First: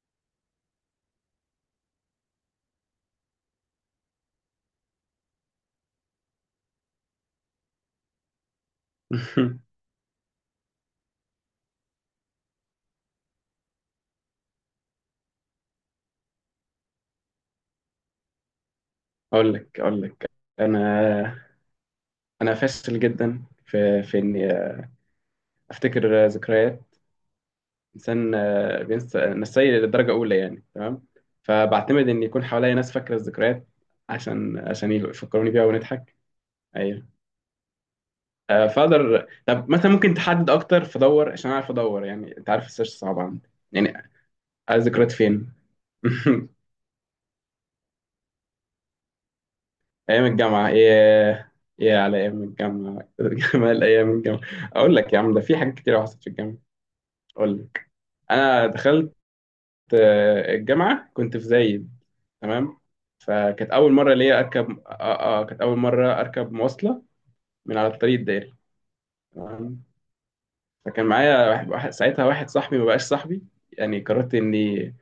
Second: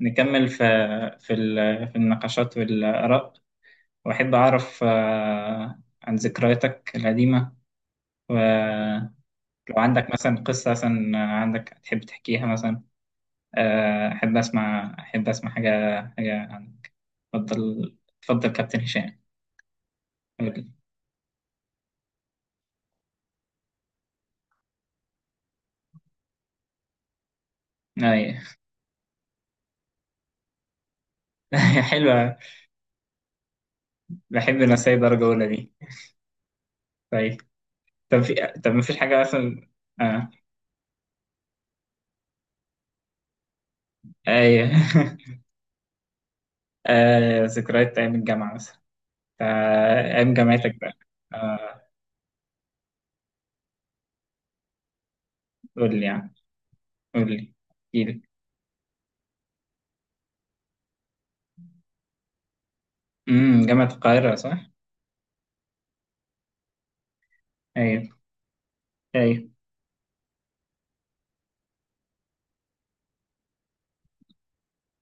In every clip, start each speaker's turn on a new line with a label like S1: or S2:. S1: نكمل في النقاشات والآراء، وأحب أعرف عن ذكرياتك القديمة. ولو عندك مثلا قصة، مثلا عندك تحب تحكيها مثلا. أحب أسمع حاجة، حاجة عنك. اتفضل اتفضل كابتن هشام.
S2: اقول لك.
S1: قولي.
S2: انا انا فاشل جدا في اني افتكر ذكريات. انسان،
S1: أي.
S2: بينسى نسي للدرجه اولى يعني، تمام. فبعتمد ان
S1: حلوة.
S2: يكون حواليا ناس فاكره الذكريات عشان
S1: بحب
S2: عشان
S1: الرسايل درجة أولى
S2: يفكروني بيها
S1: دي.
S2: ونضحك. ايوه.
S1: طيب. طب في. طب مفيش حاجة
S2: فاقدر
S1: مثلا؟
S2: طب مثلا ممكن
S1: آه.
S2: تحدد اكتر، فدور عشان اعرف ادور. يعني انت عارف السيرش صعب عندي يعني.
S1: أي.
S2: عايز ذكريات فين؟
S1: آه. ذكريات أيام الجامعة مثلا. آه،
S2: ايام
S1: أيام
S2: الجامعه؟
S1: جامعتك بقى. آه.
S2: ايه على ايام الجامعه. جمال ايام الجامعه. اقول لك يا عم، ده في حاجات
S1: قول
S2: كتير
S1: لي
S2: حصلت في
S1: يعني،
S2: الجامعه.
S1: قول لي،
S2: اقول لك،
S1: احكي.
S2: انا دخلت الجامعه، كنت في زايد. تمام.
S1: امم،
S2: فكانت
S1: جامعة
S2: اول مره
S1: القاهرة
S2: ليا
S1: صح؟
S2: اركب كانت اول مره اركب مواصله من على
S1: ايوه،
S2: الطريق الدائري.
S1: ايوه.
S2: تمام. فكان معايا ساعتها واحد صاحبي ما بقاش صاحبي. يعني قررت اني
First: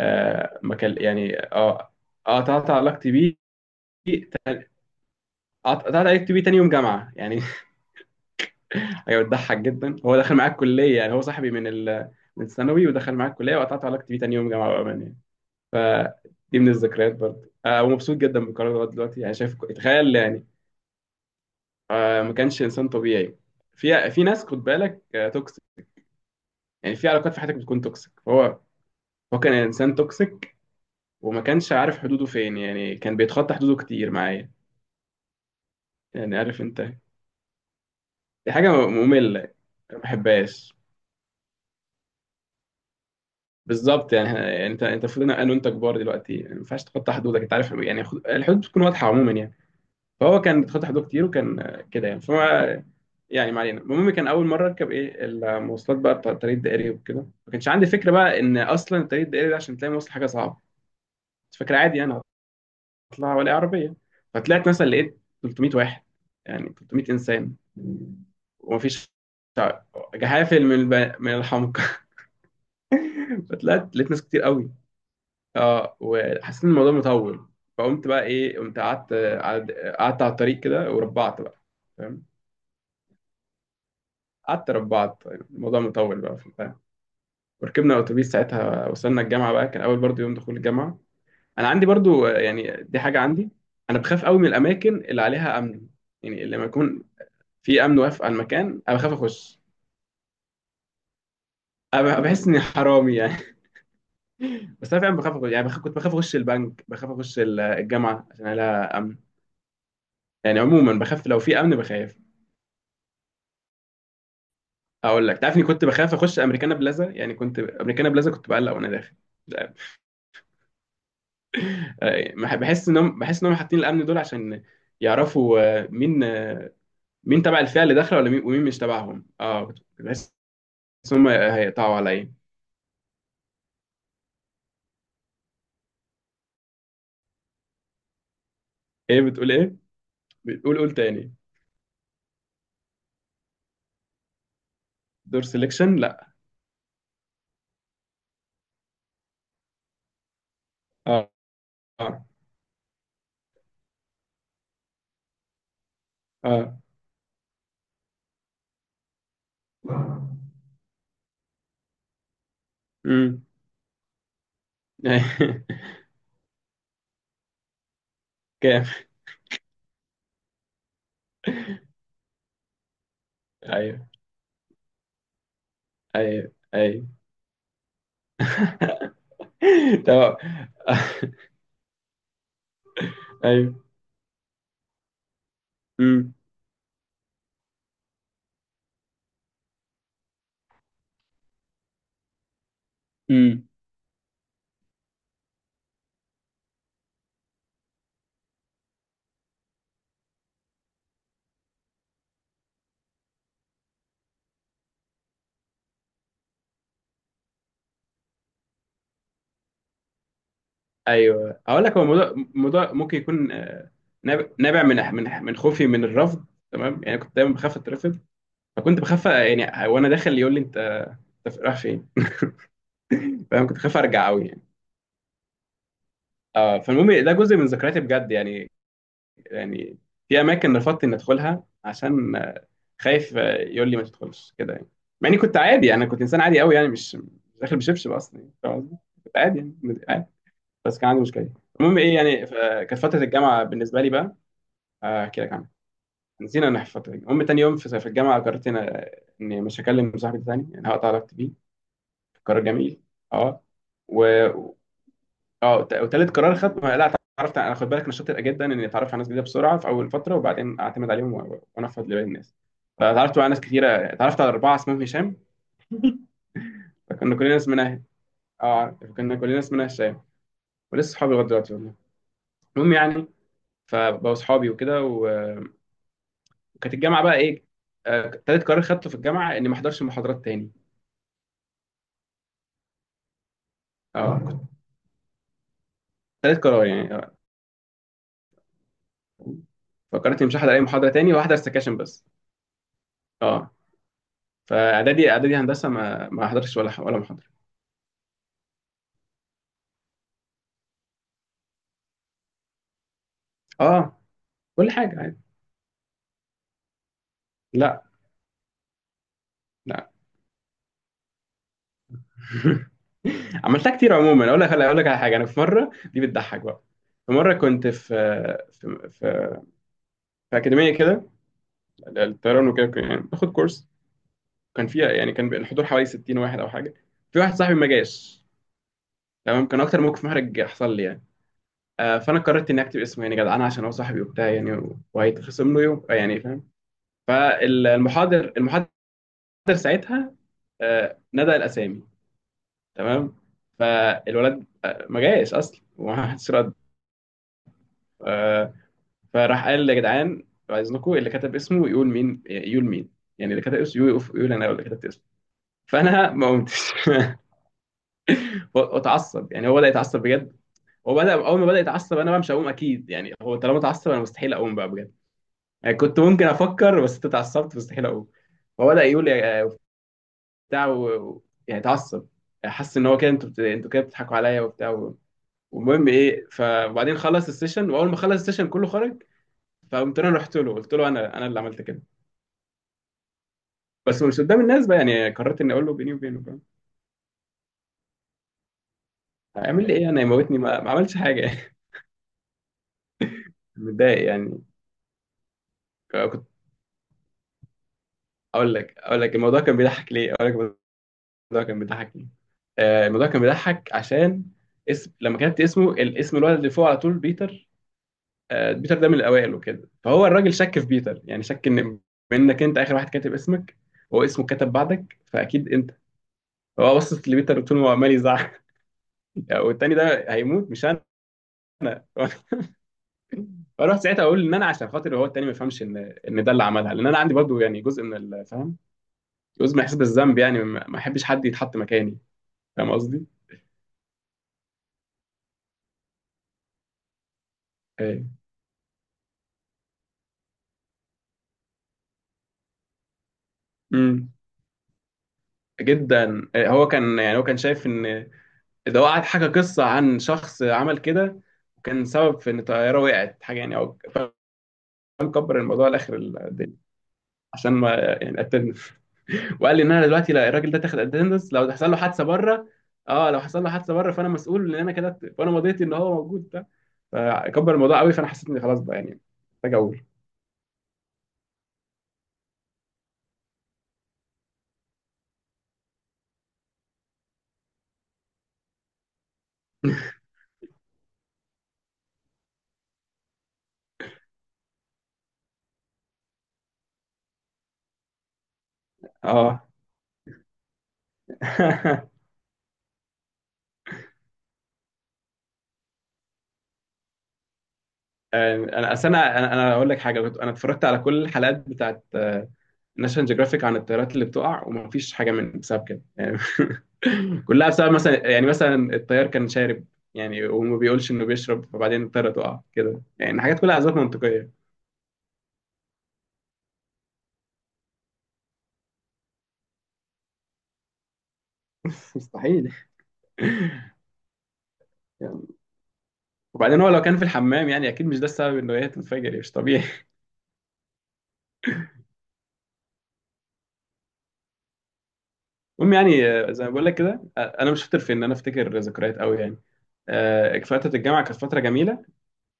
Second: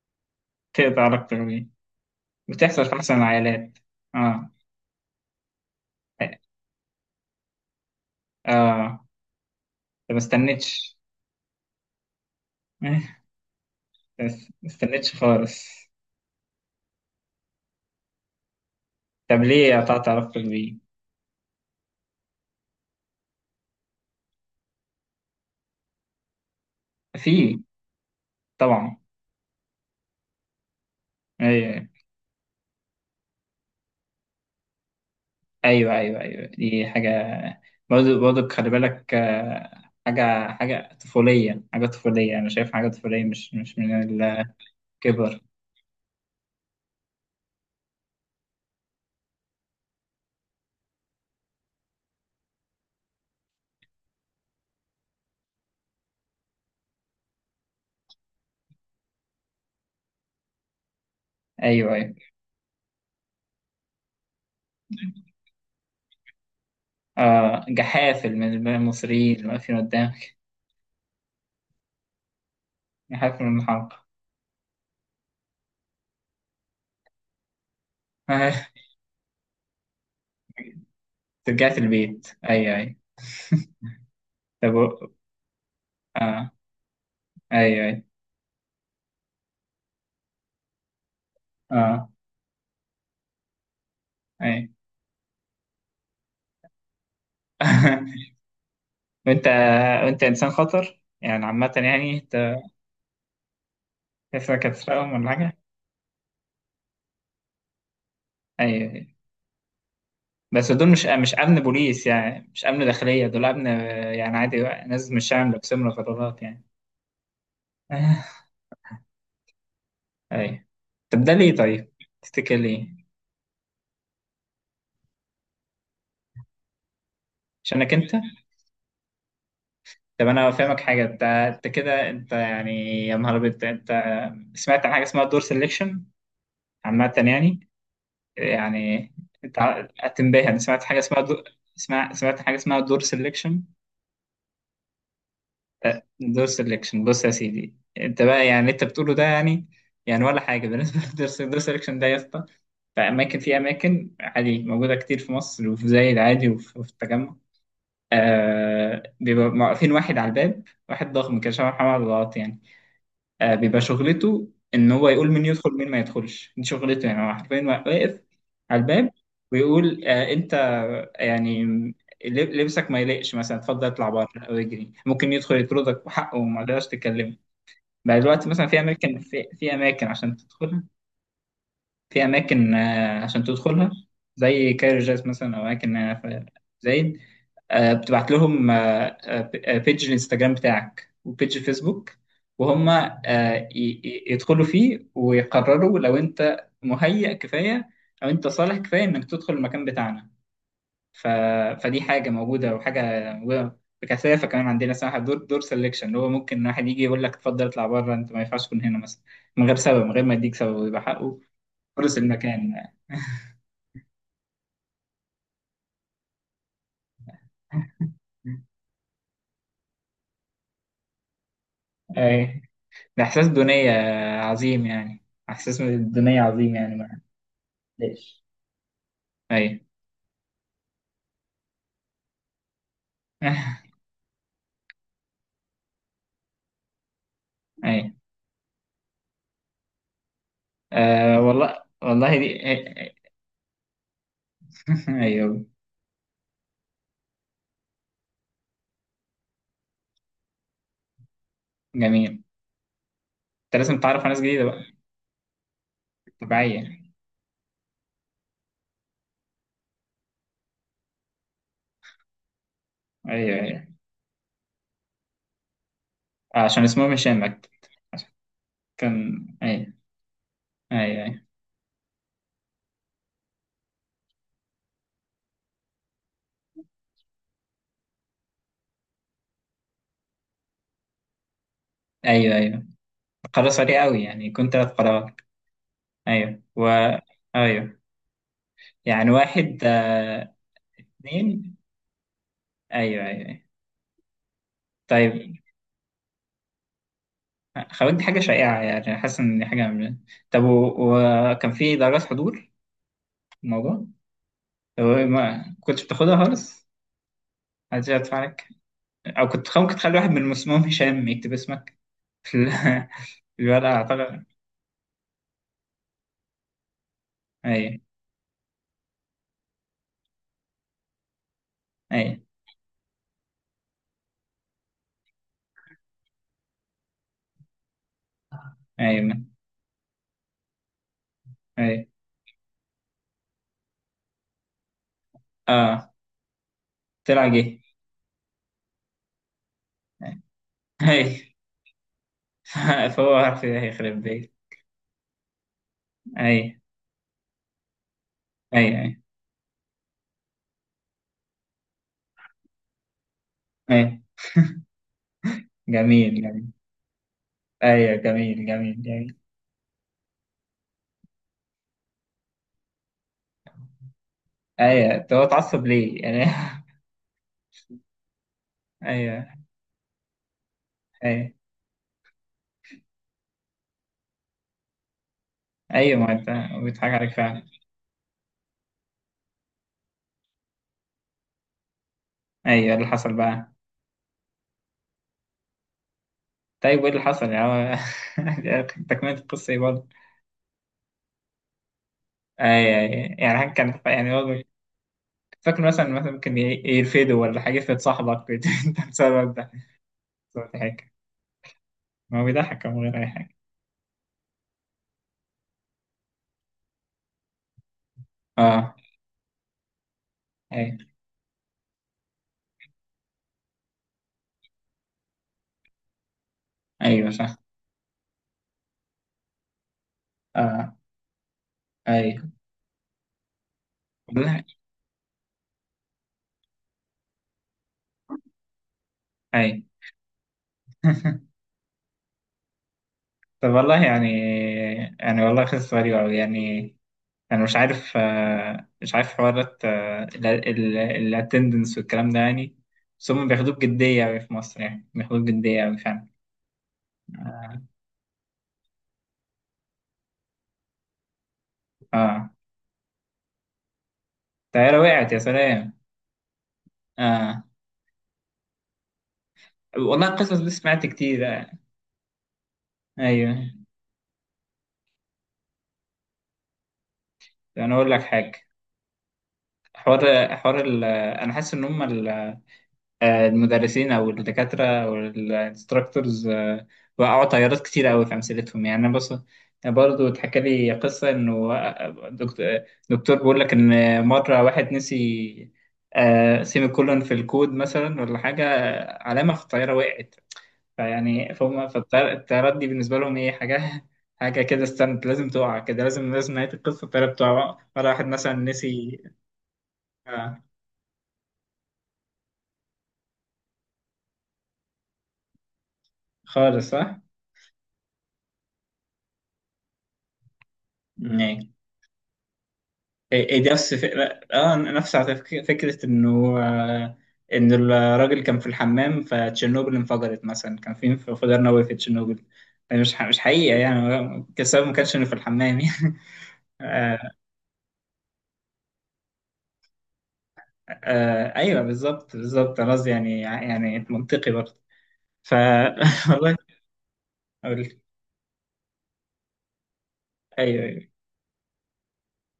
S2: ما كان
S1: تقطع
S2: يعني،
S1: اكتر من.
S2: اه قطعت
S1: بتحصل في
S2: علاقتي
S1: احسن
S2: بيه.
S1: العائلات. اه.
S2: تاني- قطعت علاقتي بيه تاني يوم جامعه يعني.
S1: اه انت،
S2: حاجه بتضحك جدا،
S1: ما
S2: هو دخل معايا
S1: استنيتش.
S2: الكليه. يعني هو صاحبي من الثانوي، ودخل
S1: إيه،
S2: معايا الكليه، وقطعت علاقتي بيه
S1: بس
S2: تاني يوم
S1: ما
S2: جامعه بامانه
S1: استنيتش
S2: يعني.
S1: خالص.
S2: فدي من الذكريات برضه. ومبسوط جدا بالقرار لغايه دلوقتي يعني.
S1: طب
S2: شايف،
S1: ليه قطعت
S2: تخيل
S1: علاقتك
S2: يعني.
S1: بيه؟
S2: ما كانش انسان طبيعي. في ناس خد بالك توكسيك. يعني في علاقات في حياتك
S1: في.
S2: بتكون توكسيك. فهو
S1: طبعا.
S2: هو كان انسان توكسيك، وما كانش
S1: ايوه،
S2: عارف حدوده فين. يعني كان بيتخطى حدوده كتير معايا،
S1: ايوه، ايوه،
S2: يعني
S1: ايوه
S2: عارف انت.
S1: دي حاجة. برضه برضه
S2: دي
S1: خلي
S2: حاجه
S1: بالك
S2: ممله يعني، ما
S1: حاجة،
S2: بحبهاش
S1: حاجة طفولية، حاجة طفولية، أنا شايف حاجة طفولية مش
S2: بالظبط.
S1: من
S2: يعني يعني انت المفروض،
S1: الكبر.
S2: انا وانت كبار دلوقتي، يعني ما ينفعش تخطى حدودك انت عارف يعني. الحدود بتكون واضحه عموما يعني. فهو كان بيتخطى حدوده كتير، وكان كده يعني فما. يعني ما علينا. المهم، كان اول مره اركب ايه المواصلات بقى بتاع الطريق الدائري وكده. ما كانش عندي فكره بقى ان اصلا الطريق الدائري ده، عشان تلاقي مواصل حاجه صعبه. كنت فاكر
S1: أيوه
S2: عادي
S1: أيوه.
S2: انا هطلع ولا عربيه. فطلعت مثلا لقيت 300 واحد، يعني 300 انسان.
S1: آه، جحافل من
S2: ومفيش
S1: المصريين اللي واقفين
S2: شعب.
S1: قدامك.
S2: جحافل من الحمق.
S1: جحافل من
S2: فطلعت
S1: الحلقة.
S2: لقيت ناس كتير قوي. اه وحسيت ان الموضوع مطول. فقمت بقى ايه،
S1: آه،
S2: قمت قعدت، قعدت على الطريق كده، وربعت بقى.
S1: رجعت
S2: فاهم،
S1: البيت. أيوه أيوه.
S2: قعدت
S1: طب و-.
S2: ربعت، الموضوع مطول
S1: آه.
S2: بقى.
S1: أيوه
S2: وركبنا
S1: أيوه.
S2: اتوبيس ساعتها، وصلنا الجامعه بقى. كان اول برضو يوم دخول الجامعه. انا عندي
S1: آه.
S2: برضو يعني دي حاجه عندي، انا بخاف قوي من
S1: أيوه.
S2: الاماكن اللي عليها امن. يعني لما يكون في امن واقف على المكان، انا بخاف
S1: وأنت،
S2: اخش،
S1: وأنت إنسان خطر يعني عامة يعني
S2: انا بحس
S1: أنت،
S2: اني حرامي يعني.
S1: تفرق
S2: بس انا
S1: هتسرقهم
S2: فعلا
S1: ولا
S2: بخاف اخش،
S1: حاجة.
S2: يعني بخاف. كنت بخاف اخش البنك، بخاف اخش الجامعه عشان
S1: أيوه
S2: لها
S1: أيوه.
S2: امن. يعني
S1: بس دول
S2: عموما
S1: مش
S2: بخاف،
S1: مش
S2: لو
S1: أمن
S2: في امن
S1: بوليس
S2: بخاف.
S1: يعني، مش أمن داخلية، دول أمن يعني عادي بقى، ناس مش
S2: اقول لك،
S1: شعب
S2: تعرفني كنت
S1: لابسين
S2: بخاف اخش
S1: رفرافات يعني.
S2: امريكانا بلازا. يعني كنت امريكانا بلازا
S1: آه،
S2: كنت بقلق وانا داخل، مش عارف.
S1: أيوه. طب ده ليه طيب؟ تفتكر ليه؟
S2: بحس انهم حاطين الامن دول عشان يعرفوا مين تبع الفئة
S1: عشانك
S2: اللي
S1: أنت؟
S2: داخلة، ولا مين، ومين مش تبعهم. اه كنت
S1: طب
S2: بحس
S1: انا فاهمك حاجه،
S2: ان
S1: انت
S2: هم
S1: انت
S2: هيقطعوا
S1: كده انت
S2: عليا.
S1: يعني. يا نهار ابيض انت. سمعت عن حاجه اسمها دور سelection عامه يعني. يعني
S2: ايه بتقول،
S1: انت
S2: ايه؟
S1: هتنبهر، انا
S2: بتقول
S1: سمعت
S2: قول
S1: حاجه اسمها
S2: تاني.
S1: دور. اسمع، سمعت حاجه اسمها دور سelection.
S2: دور سيلكشن؟ لا.
S1: دور سelection. بص يا سيدي انت بقى يعني اللي انت بتقوله ده يعني يعني ولا حاجه بالنسبه
S2: اه،
S1: للدور سelection ده يا
S2: اه،
S1: اسطى. في اماكن، في اماكن عادي موجوده كتير في مصر، وفي زايد عادي،
S2: اه.
S1: وفي وفي التجمع. آه، بيبقى واقفين واحد على الباب. واحد ضخم كده شبه محمد الغلط يعني.
S2: امم.
S1: بيبقى شغلته ان هو يقول مين يدخل مين ما يدخلش، دي شغلته يعني. هو حرفيا واقف على
S2: كام؟
S1: الباب ويقول آه انت يعني لبسك ما يليقش مثلا، اتفضل
S2: ايوه،
S1: اطلع بره او اجري. ممكن يدخل يطردك وحقه
S2: ايوه،
S1: وما تقدرش
S2: ايوه.
S1: تتكلم. بقى دلوقتي مثلا في اماكن، في اماكن
S2: تمام.
S1: عشان تدخلها. في أماكن عشان
S2: ايوه.
S1: تدخلها، زي كايرو جاز مثلا، أو أماكن
S2: امم،
S1: في زايد، بتبعت لهم بيج الانستجرام بتاعك وبيج الفيسبوك، وهم
S2: امم.
S1: يدخلوا فيه ويقرروا لو أنت مهيأ كفاية، أو أنت صالح كفاية إنك تدخل المكان بتاعنا. ف... فدي حاجة موجودة، وحاجة موجودة بكثافة كمان عندنا، اسمها دور سelection، اللي هو ممكن واحد يجي يقول لك اتفضل اطلع بره، أنت ما ينفعش تكون هنا مثلا، من غير سبب، من غير ما يديك سبب، ويبقى حقه.
S2: ايوه، هقول لك. هو
S1: فرص
S2: الموضوع
S1: المكان.
S2: الموضوع ممكن يكون نابع من خوفي من الرفض. تمام، يعني كنت دايما بخاف اترفض. فكنت بخاف يعني وانا داخل يقول لي انت رايح فين.
S1: أي. ده إحساس
S2: فاهم، كنت
S1: دونية
S2: خايف ارجع قوي يعني.
S1: عظيم يعني، إحساس من الدونية عظيم
S2: اه
S1: يعني.
S2: فالمهم،
S1: ما
S2: ده جزء من ذكرياتي بجد
S1: ليش.
S2: يعني.
S1: أي.
S2: يعني في اماكن رفضت اني ادخلها عشان خايف، يقول لي ما تدخلش كده يعني. مع اني كنت عادي. يعني انا كنت انسان عادي قوي، يعني مش داخل بشبشب
S1: أي.
S2: اصلا يعني، فاهم قصدي؟ كنت عادي يعني، عادي، بس كان عندي
S1: أه
S2: مشكله.
S1: والله
S2: المهم ايه
S1: والله
S2: يعني،
S1: دي.
S2: كانت فتره الجامعه بالنسبه لي بقى، احكي لك
S1: أيوه.
S2: عنها. نسينا ان في فتره الجامعة. المهم تاني يوم في الجامعه قررت اني مش هكلم صاحبي ده تاني، يعني هقطع علاقتي بيه.
S1: جميل أنت.
S2: قرار جميل. اه
S1: لازم تعرف
S2: و...
S1: على ناس جديدة بقى.
S2: اه وتالت قرار خدته،
S1: طبيعية.
S2: لا، اتعرفت. انا خد بالك، انا شاطر جدا اني اتعرف على ناس جديده بسرعه في اول فتره، وبعدين اعتمد عليهم وانفض لباقي الناس. فاتعرفت بقى على
S1: أيوه
S2: ناس
S1: أيوه.
S2: كتيره، اتعرفت على اربعه اسمهم هشام.
S1: عشان اسمهم
S2: فكنا
S1: هشام
S2: كلنا
S1: أكتر.
S2: اسمنا
S1: عشان.
S2: اه عارف. كنا
S1: كان
S2: كلنا اسمنا
S1: أيوه.
S2: هشام. ولسه
S1: أيوه
S2: صحابي
S1: أيوه
S2: لغايه دلوقتي والله. المهم يعني، فبقوا صحابي وكده، وكانت الجامعه بقى ايه. تالت قرار خدته في الجامعه اني ما احضرش محاضرات تاني.
S1: أيوه. أيوه. قرار سريع أوي
S2: اه
S1: يعني،
S2: كنت-
S1: كنت ثلاث قرارات. أيوه،
S2: تالت قرار
S1: و.
S2: يعني
S1: أيوه، يعني واحد،
S2: فكرت مش هحضر اي محاضره تاني، وهحضر
S1: اتنين.
S2: سكاشن بس.
S1: أيوه أيوه أيوه.
S2: اه فاعدادي، اعدادي
S1: طيب.
S2: هندسه ما احضرش ولا محاضره.
S1: خوات دي حاجة شائعة يعني، حاسس إن دي حاجة من... طب و-، وكان في درجات حضور في الموضوع؟
S2: اه، كل
S1: طب
S2: حاجه عادي.
S1: ما كنتش بتاخدها خالص؟
S2: لا،
S1: محدش يدفع عليك؟ أو كنت ممكن
S2: لا.
S1: تخلي واحد من المسموم هشام يكتب اسمك في ال- في الورقة
S2: عملتها كتير
S1: أعتقد.
S2: عموما. اقول لك، على حاجه، انا في مره دي بتضحك بقى. في مره كنت
S1: أي.
S2: في، في في, في اكاديميه كده
S1: أي.
S2: الطيران وكده، يعني باخد كورس. كان فيها يعني كان الحضور حوالي 60 واحد او حاجه. في واحد صاحبي ما جاش.
S1: أي من.
S2: تمام. كان اكتر موقف محرج حصل لي يعني.
S1: أي.
S2: فانا قررت اني اكتب اسمه. يعني جدعان، عشان هو صاحبي وبتاع يعني، وهيتخصم له يوم،
S1: آه.
S2: يعني فاهم.
S1: طلع جه.
S2: المحاضر ساعتها
S1: أي.
S2: نادى الاسامي.
S1: فهو
S2: تمام.
S1: عارف إيه هيخرب بيت.
S2: فالولد ما جايش اصلا، وما حدش رد.
S1: أي.
S2: آه،
S1: أي أي.
S2: فراح قال يا جدعان، بعد اذنكم اللي كتب اسمه يقول مين، يقول مين. يعني اللي كتب اسمه
S1: أي.
S2: يقول، انا اللي كتبت اسمه. فانا
S1: جميل
S2: ما
S1: جميل.
S2: قمتش.
S1: أيوة جميل جميل جميل.
S2: واتعصب يعني، هو بدا يتعصب بجد. هو بدا، اول ما بدا يتعصب انا بقى مش هقوم اكيد. يعني هو طالما اتعصب، انا مستحيل اقوم بقى بجد
S1: أيوة، طب هو اتعصب
S2: يعني. كنت
S1: ليه؟ يعني.
S2: ممكن افكر، بس انت اتعصبت مستحيل اقوم. هو بدا يقول
S1: أيوة.
S2: بتاع
S1: أيوة.
S2: يعني اتعصب. حس ان هو كده، انتوا انتوا كده بتضحكوا عليا وبتاع. والمهم
S1: ايوه، ما
S2: ايه،
S1: انت بيضحك
S2: فبعدين
S1: عليك
S2: خلص
S1: فعلا.
S2: السيشن، واول ما خلص السيشن كله خرج. فقمت انا رحت له، قلت له، انا اللي عملت كده،
S1: ايوه، اللي حصل بقى.
S2: بس مش قدام الناس بقى. يعني قررت اني اقول له بيني وبينه، فاهم.
S1: طيب وايه اللي حصل يعني هو- تكملة القصة ايه
S2: هيعمل لي
S1: برضه؟
S2: ايه انا، يموتني؟ ما عملش حاجه يعني.
S1: اي اي، يعني حاجة كانت
S2: متضايق
S1: يعني برضه.
S2: يعني.
S1: فاكر مثلا، مثلا
S2: كنت
S1: ممكن يرفدوا ولا حاجة، يفرض صاحبك. انت
S2: اقول لك،
S1: بسبب
S2: الموضوع
S1: ده،
S2: كان بيضحك ليه. اقول لك،
S1: بسبب حاجة.
S2: الموضوع كان بيضحك ليه.
S1: ما هو بيضحك من غير
S2: الموضوع
S1: اي
S2: كان
S1: حاجة.
S2: بيضحك عشان اسم، لما كتبت اسمه، الاسم الولد اللي فوق على طول بيتر.
S1: اه.
S2: بيتر ده من الاوائل وكده، فهو الراجل شك في
S1: اي.
S2: بيتر. يعني شك ان، منك انت اخر واحد كاتب اسمك، هو اسمه كتب بعدك، فاكيد انت. هو بصت
S1: ايوه صح.
S2: لبيتر طول ما هو عمال يزعق. والتاني ده هيموت، مش
S1: اه.
S2: انا.
S1: ايوه.
S2: فاروح ساعتها اقول ان
S1: والله.
S2: انا، عشان خاطر هو التاني ما يفهمش ان، ده اللي عملها. لان انا عندي برضه يعني جزء من الفهم، جزء من
S1: اي.
S2: احساس بالذنب. يعني ما احبش حد يتحط مكاني، فاهم قصدي؟
S1: طب والله يعني، يعني والله قصة غريبة أوي يعني. يعني مش عارف،
S2: ايه،
S1: مش عارف حوارات الاتندنس والكلام ده يعني. بس هم بياخدوه بجدية
S2: امم،
S1: أوي في مصر يعني، بياخدوه بجدية أوي فعلا.
S2: جدا. إيه، هو كان يعني هو كان شايف ان ده، هو قعد حكى قصه عن شخص عمل كده، وكان سبب في
S1: اه.
S2: ان الطياره وقعت حاجه يعني، او فاهم.
S1: الطيارة وقعت يا
S2: كبر الموضوع
S1: سلام.
S2: لاخر الدنيا،
S1: اه.
S2: عشان ما يعني قتلنا. وقال لي ان انا
S1: والله
S2: دلوقتي، لا،
S1: القصص دي
S2: الراجل ده تاخد
S1: سمعت كتير.
S2: اتندنس
S1: آه.
S2: لو حصل له حادثه بره. اه لو
S1: ايوه،
S2: حصل له حادثه بره، فانا مسؤول ان انا كده، فانا مضيت ان هو موجود ده. فكبر
S1: انا
S2: الموضوع
S1: اقول
S2: قوي،
S1: لك
S2: فانا حسيت اني
S1: حاجة.
S2: خلاص بقى، يعني محتاج اقول
S1: حوار ال... انا حاسس ان هم المدرسين او الدكاتره او الانستراكتورز، وقعوا طيارات كتير قوي في امثلتهم يعني. انا بص، برضه اتحكى لي قصه انه دكتور بيقول لك ان مره واحد نسي سيمي كولون في الكود مثلا ولا حاجه، علامه، في
S2: اه.
S1: الطياره وقعت. فيعني فهم، فالطيارات دي بالنسبه لهم ايه حاجه، حاجه كده استنت لازم تقع كده، لازم لازم نهايه القصه الطياره بتقع. مره واحد مثلا
S2: انا اصل
S1: نسي
S2: انا اقول لك حاجه. انا
S1: آه،
S2: اتفرجت على كل الحلقات بتاعت ناشونال جيوغرافيك عن الطيارات اللي بتقع، ومفيش حاجه من بسبب كده يعني.
S1: خالص صح؟
S2: كلها بسبب، مثلا يعني مثلا الطيار كان شارب، يعني وما بيقولش انه بيشرب، فبعدين الطياره تقع كده. يعني
S1: إيه
S2: حاجات
S1: إيه، دي
S2: كلها
S1: نفس
S2: اسباب
S1: فكرة،
S2: منطقيه.
S1: اه نفس على فكرة انه ان الراجل كان في الحمام فتشيرنوبل انفجرت مثلا، كان في انفجار نووي في تشيرنوبل.
S2: مستحيل
S1: يعني مش حقيقة يعني، السبب ما كانش انه في
S2: يعني.
S1: الحمام يعني.
S2: وبعدين هو لو كان في
S1: آه.
S2: الحمام يعني، اكيد مش ده السبب انه هي تنفجر يعني، مش طبيعي.
S1: آه ايوه بالظبط بالظبط، خلاص يعني، يعني منطقي برضه. ف.
S2: المهم يعني،
S1: والله.
S2: زي ما بقول لك كده، انا
S1: اقول
S2: مش شاطر
S1: لك،
S2: في ان انا افتكر ذكريات قوي يعني.
S1: ايوه
S2: فتره
S1: ايوه
S2: الجامعه كانت فتره جميله.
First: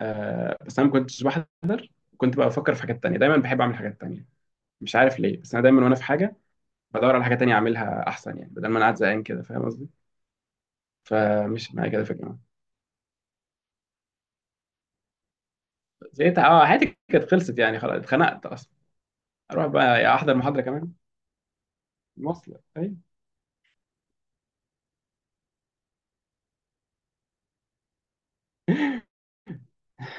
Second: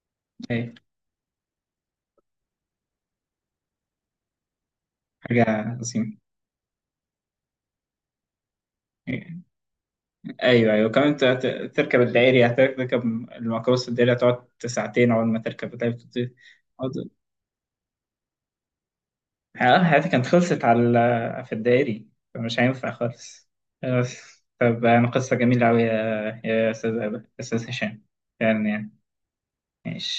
S1: ايوه.
S2: بس انا ما كنتش بحد. كنت بقى بفكر في حاجات تانية دايما، بحب اعمل حاجات تانية. مش عارف ليه،
S1: حاجة
S2: بس انا دايما وانا في
S1: عظيمة.
S2: حاجه بدور على حاجه تانية اعملها احسن، يعني بدل ما انا قاعد زهقان كده، فاهم قصدي.
S1: ايوه ايوه كمان،
S2: فمش معايا
S1: تركب
S2: كده في الجامعه.
S1: الدائري، هتركب الميكروباص الدائري، هتقعد ساعتين اول ما تركب.
S2: زهقت. اه حياتي كانت خلصت يعني خلاص، اتخنقت اصلا. اروح
S1: اه حياتي
S2: بقى
S1: كانت
S2: احضر محاضره
S1: خلصت
S2: كمان
S1: على في الدائري. فمش
S2: مواصله
S1: هينفع
S2: أيوه.
S1: خالص. بس طب أنا قصة جميلة أوي يا يا أستاذ أبا أستاذ هشام، فعلا يعني. ماشي.